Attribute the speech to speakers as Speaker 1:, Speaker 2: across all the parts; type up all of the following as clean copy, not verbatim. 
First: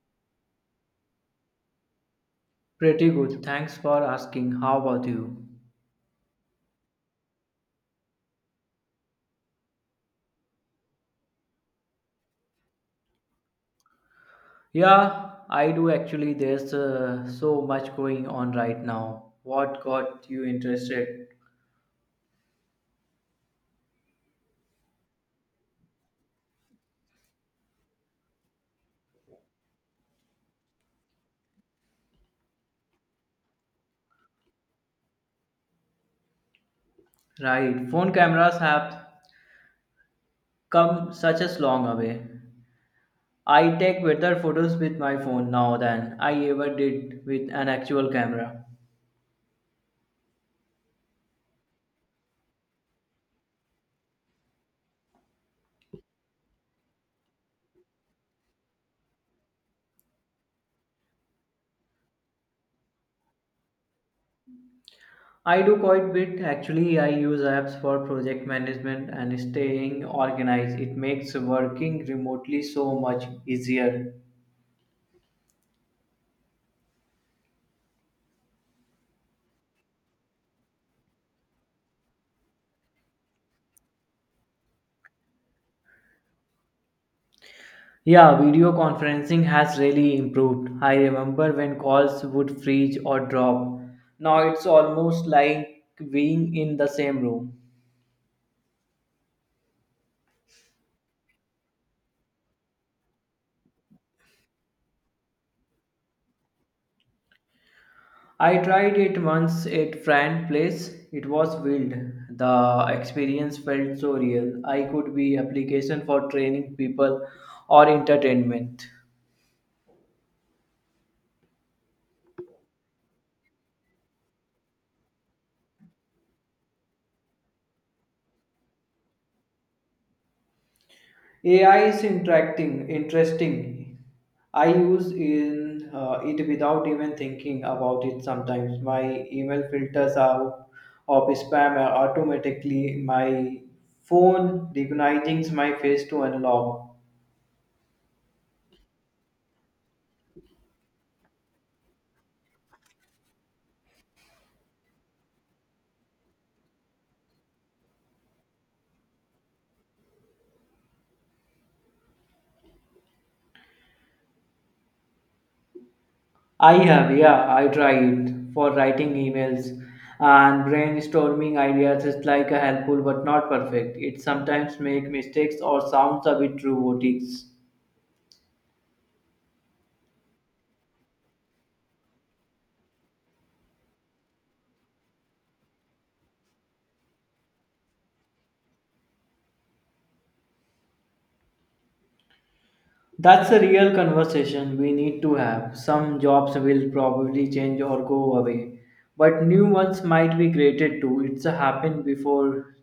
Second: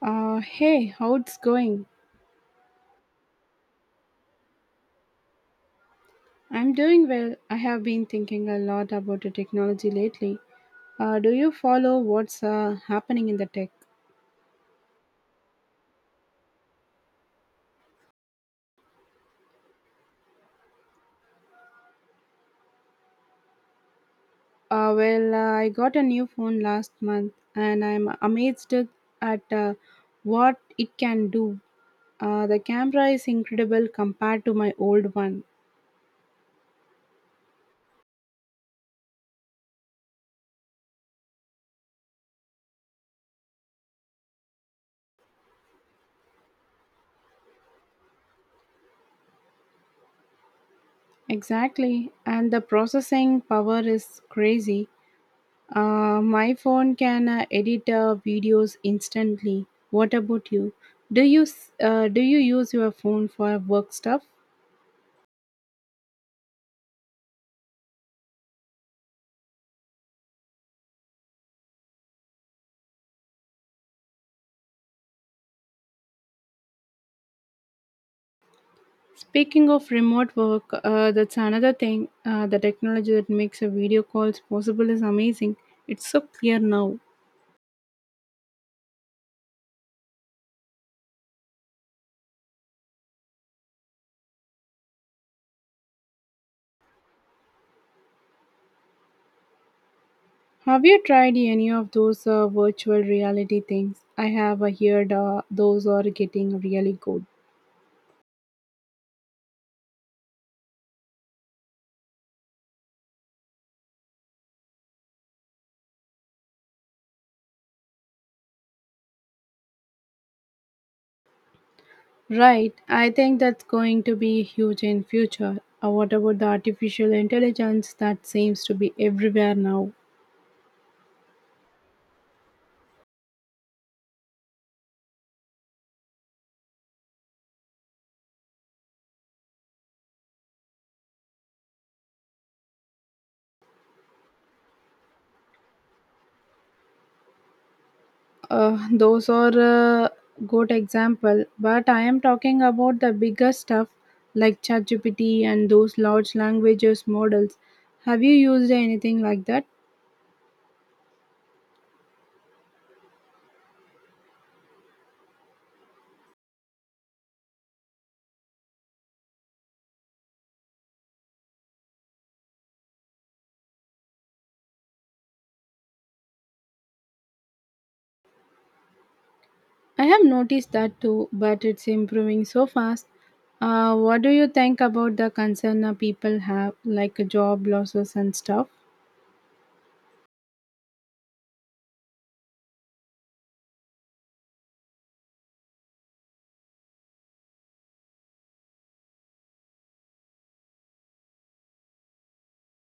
Speaker 1: Hey, how it's going?
Speaker 2: Pretty good. Thanks for asking. How about you?
Speaker 1: I'm doing well. I have been thinking a lot about the technology lately. Do you follow what's happening in the tech?
Speaker 2: Yeah, I do actually. There's so much going on right now. What got you interested?
Speaker 1: I got a new phone last month and I'm amazed at what it can do. The camera is incredible compared to my old one.
Speaker 2: Right. Phone cameras have come such a long way. I take better photos with my phone now than I ever did with an actual camera.
Speaker 1: Exactly, and the processing power is crazy. My phone can edit videos instantly. What about you? Do you use your phone for work stuff?
Speaker 2: I do quite bit actually. I use apps for project management and staying organized. It makes working remotely so much easier.
Speaker 1: Speaking of remote work, that's another thing. The technology that makes a video calls possible is amazing. It's so clear now.
Speaker 2: Yeah, video conferencing has really improved. I remember when calls would freeze or drop. Now it's almost like being in the same room.
Speaker 1: Have you tried any of those virtual reality things? I have heard those are getting really good.
Speaker 2: I tried it once at friend place. It was wild. The experience felt so real. I could be application for training people or entertainment.
Speaker 1: Right, I think that's going to be huge in future. What about the artificial intelligence that seems to be everywhere now?
Speaker 2: AI is interacting, interesting. I use in it without even thinking about it sometimes. My email filters out of spam automatically. My phone recognizes my face to unlock.
Speaker 1: Those are a good example, but I am talking about the bigger stuff like ChatGPT and those large languages models. Have you used anything like that?
Speaker 2: I have, yeah, I tried for writing emails and brainstorming ideas is like a helpful but not perfect. It sometimes make mistakes or sounds a bit robotic.
Speaker 1: I have noticed that too, but it's improving so fast. What do you think about the concern people have, like job losses and stuff?
Speaker 2: That's a real conversation we need to have. Some jobs will probably change or go away, but new ones might be created too. It's happened before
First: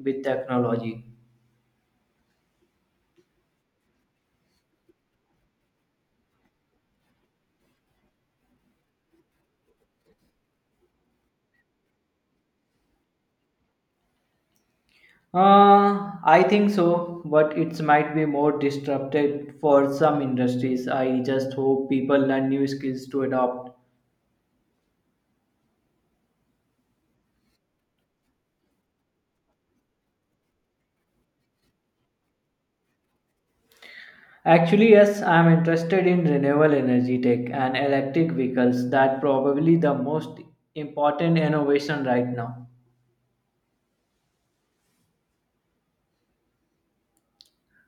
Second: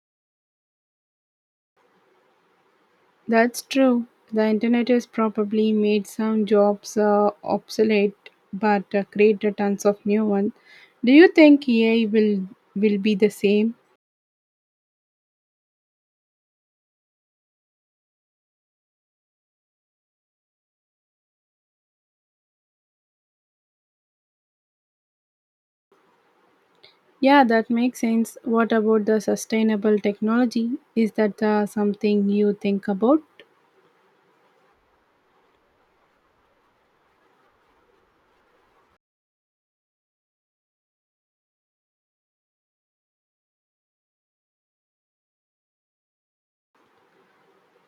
Speaker 2: with technology.
Speaker 1: That's true. The internet has probably made some jobs obsolete, but created tons of new ones. Do you think AI will be the same?
Speaker 2: I think so, but it might be more disrupted for some industries. I just hope people learn new skills to adopt.
Speaker 1: Yeah, that makes sense. What about the sustainable technology? Is that something you think about?
Speaker 2: Actually, yes, I'm interested in renewable energy tech and electric vehicles. That probably the most important innovation right now.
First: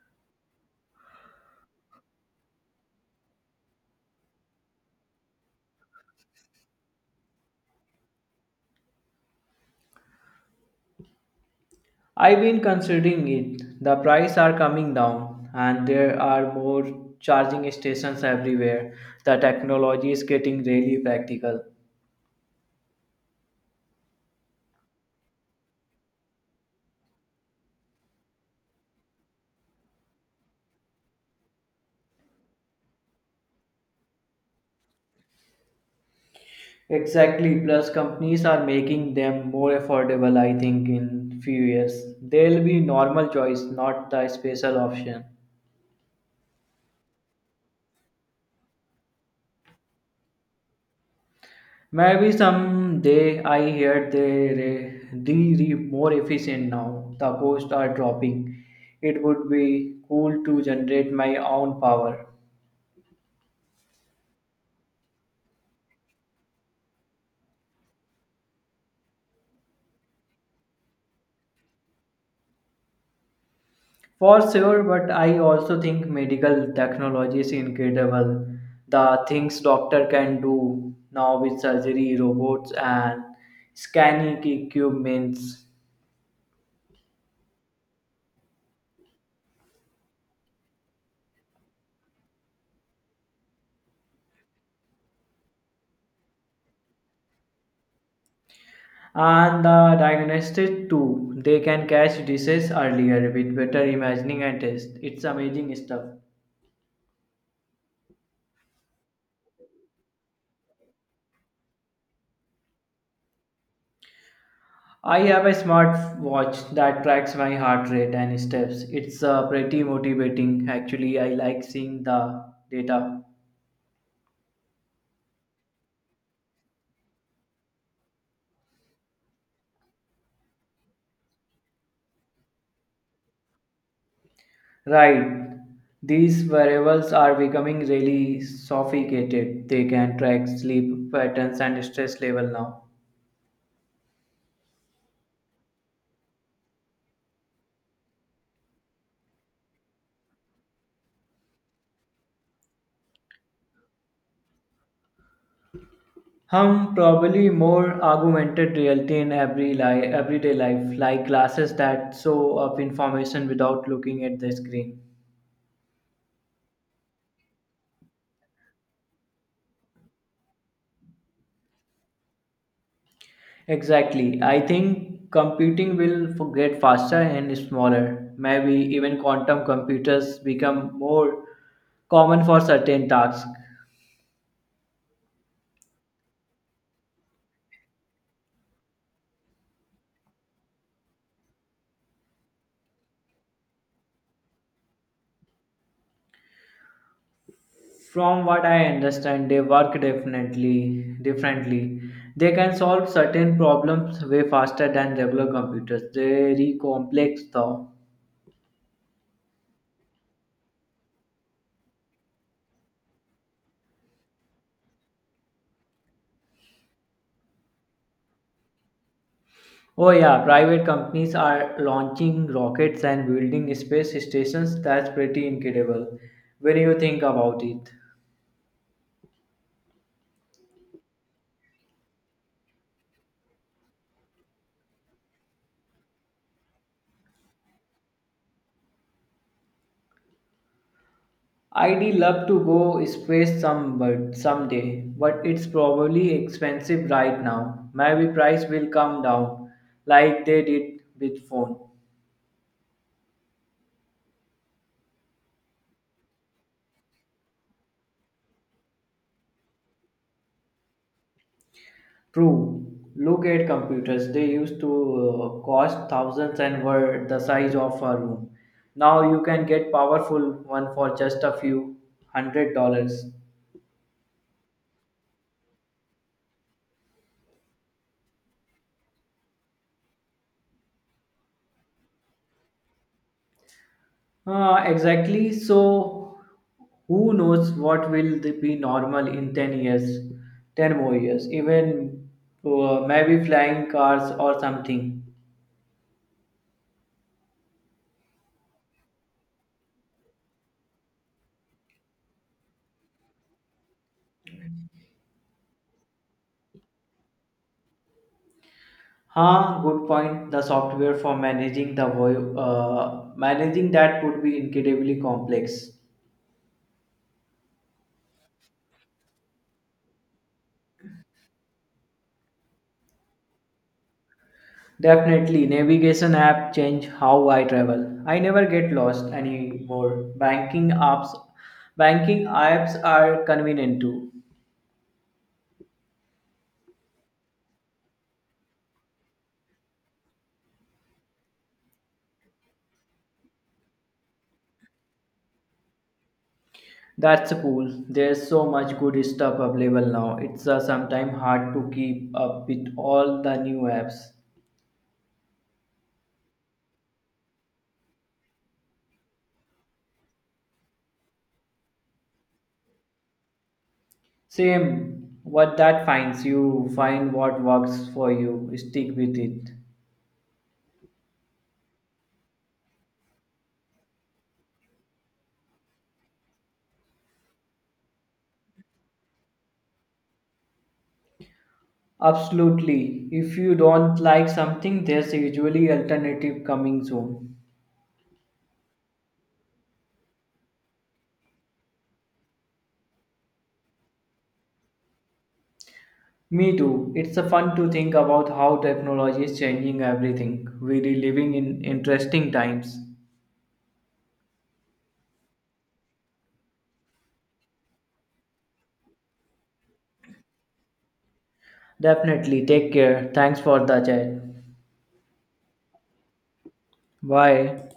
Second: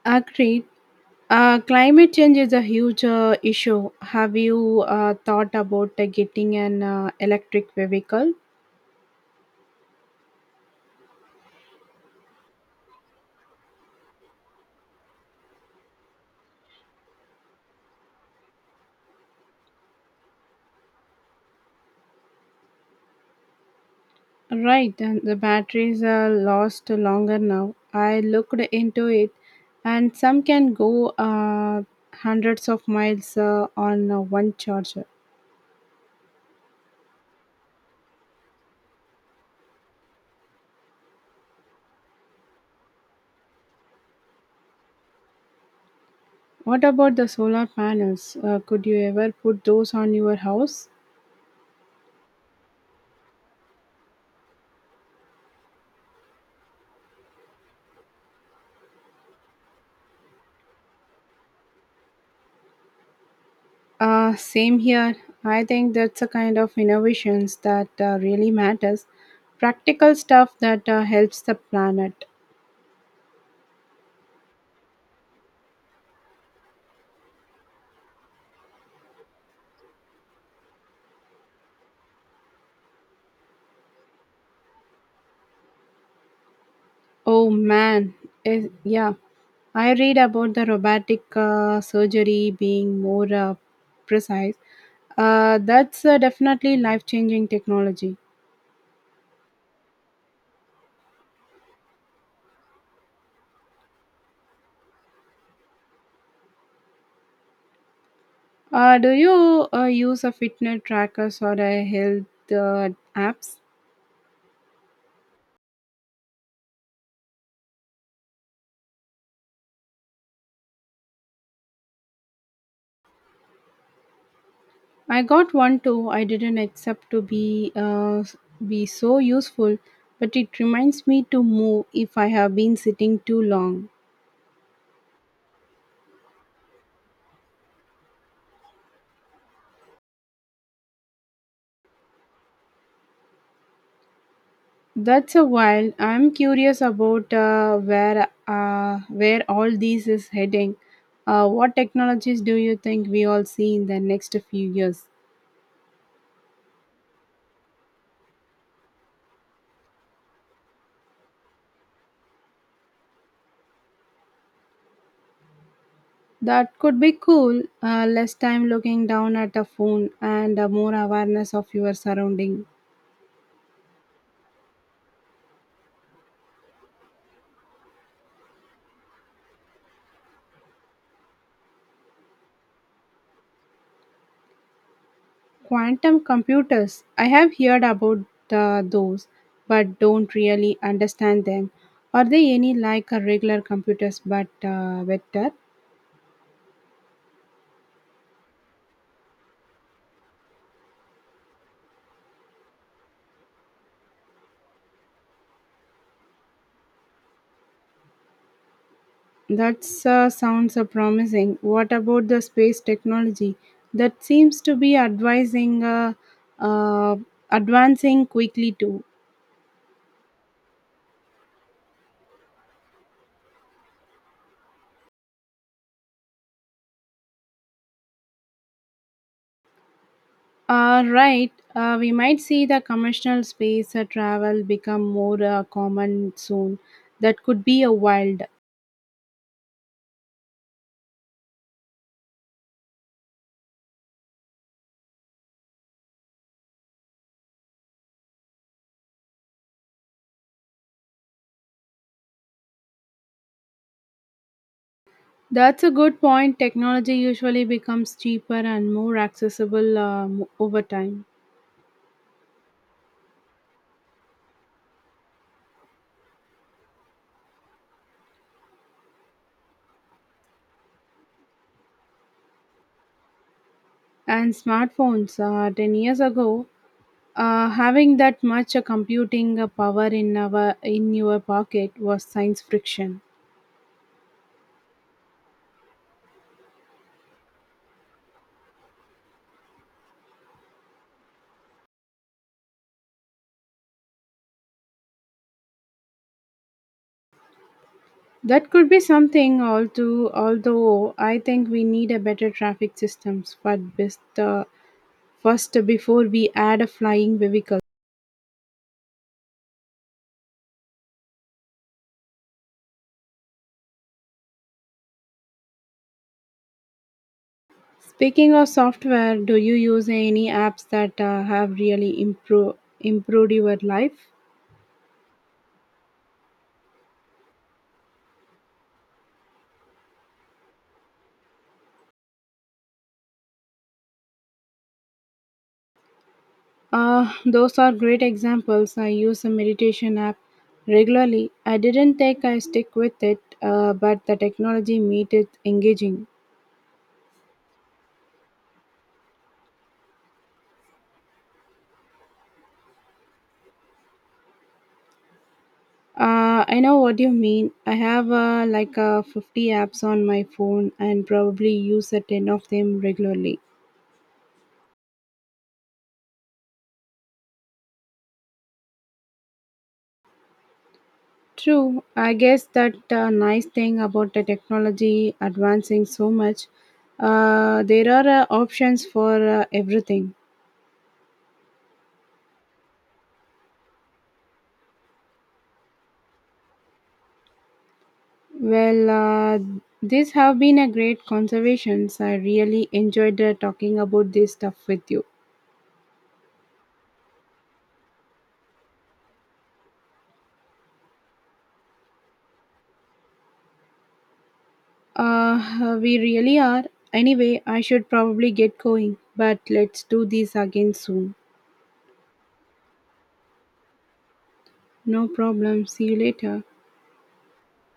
Speaker 1: Agreed. Climate change is a huge issue. Have you thought about getting an electric vehicle?
Speaker 2: I've been considering it. The prices are coming down and there are more charging stations everywhere. The technology is getting really practical.
Speaker 1: Right, and the batteries are lost longer now. I looked into it, and some can go hundreds of miles on one charger.
Speaker 2: Exactly, plus companies are making them more affordable I think in few years. They'll be normal choice, not the special option.
Speaker 1: What about the solar panels? Could you ever put those on your house?
Speaker 2: Maybe someday I hear they are re more efficient now. The costs are dropping. It would be cool to generate my own power.
Speaker 1: Same here. I think that's a kind of innovations that really matters. Practical stuff that helps the planet.
Speaker 2: For sure, but I also think medical technology is incredible. The things doctor can do now with surgery, robots, and scanning equipments,
Speaker 1: Oh man, is yeah. I read about the robotic surgery being more precise. That's definitely life changing technology.
Speaker 2: and the diagnostics too. They can catch disease earlier with better imaging and test. It's amazing stuff.
Speaker 1: Do you use a fitness trackers or a health apps?
Speaker 2: I have a smart watch that tracks my heart rate and steps. It's pretty motivating. Actually, I like seeing the data.
Speaker 1: I got one too. I didn't accept to be so useful, but it reminds me to move if I have been sitting too long.
Speaker 2: Right. These variables are becoming really sophisticated. They can track sleep patterns and stress level now.
Speaker 1: That's a while. I'm curious about where all this is heading. What technologies do you think we all see in the next few years?
Speaker 2: Hum probably more augmented reality in everyday life, like glasses that show up information without looking at the screen.
Speaker 1: That could be cool. Less time looking down at a phone and more awareness of your surrounding.
Speaker 2: Exactly. I think computing will get faster and smaller. Maybe even quantum computers become more common for certain tasks.
Speaker 1: Quantum computers. I have heard about those, but don't really understand them. Are they any like a regular computers but better?
Speaker 2: From what I understand, they work definitely differently. They can solve certain problems way faster than regular computers. Very complex though.
Speaker 1: That sounds promising. What about the space technology? That seems to be advising, uh, uh, advancing quickly too.
Speaker 2: Oh yeah, private companies are launching rockets and building space stations. That's pretty incredible when you think about it.
Speaker 1: Right, we might see the commercial space travel become more common soon. That could be a wild.
Speaker 2: I'd love to go space someday, but it's probably expensive right now. Maybe price will come down like they did with phone.
Speaker 1: That's a good point. Technology usually becomes cheaper and more accessible over time.
Speaker 2: True. Look at computers. They used to cost thousands and were the size of a room. Now you can get powerful one for just a few $100s.
Speaker 1: And smartphones, 10 years ago, having that much computing power in our in your pocket was science friction.
Speaker 2: Exactly. So who knows what will be normal in 10 years, 10 more years, even maybe flying cars or something.
Speaker 1: That could be something. Although I think we need a better traffic systems, but best first before we add a flying vehicle.
Speaker 2: Huh, good point. The software for managing managing that would be incredibly complex.
Speaker 1: Speaking of software, do you use any apps that have really improved your life?
Speaker 2: Definitely, navigation app change how I travel. I never get lost anymore. Banking apps are convenient too.
Speaker 1: Those are great examples. I use a meditation app regularly. I didn't think I stick with it, but the technology made it engaging.
Speaker 2: That's cool. There's so much good stuff available now. It's sometimes hard to keep up with all the new apps.
Speaker 1: I know what you mean. I have 50 apps on my phone and probably use a 10 of them regularly.
Speaker 2: Same, what that finds you, find what works for you, stick with it.
Speaker 1: True. I guess that nice thing about the technology advancing so much, there are options for everything.
Speaker 2: Absolutely. If you don't like something, there's usually alternative coming soon.
Speaker 1: Well, these have been a great conversations. I really enjoyed talking about this stuff with you.
Speaker 2: Me too. It's a fun to think about how technology is changing everything. We are living in interesting times.
Speaker 1: We really are. Anyway, I should probably get going, but let's do this again soon.
Speaker 2: Definitely take care. Thanks for the chat.
Speaker 1: No problem. See you later.
Speaker 2: Bye.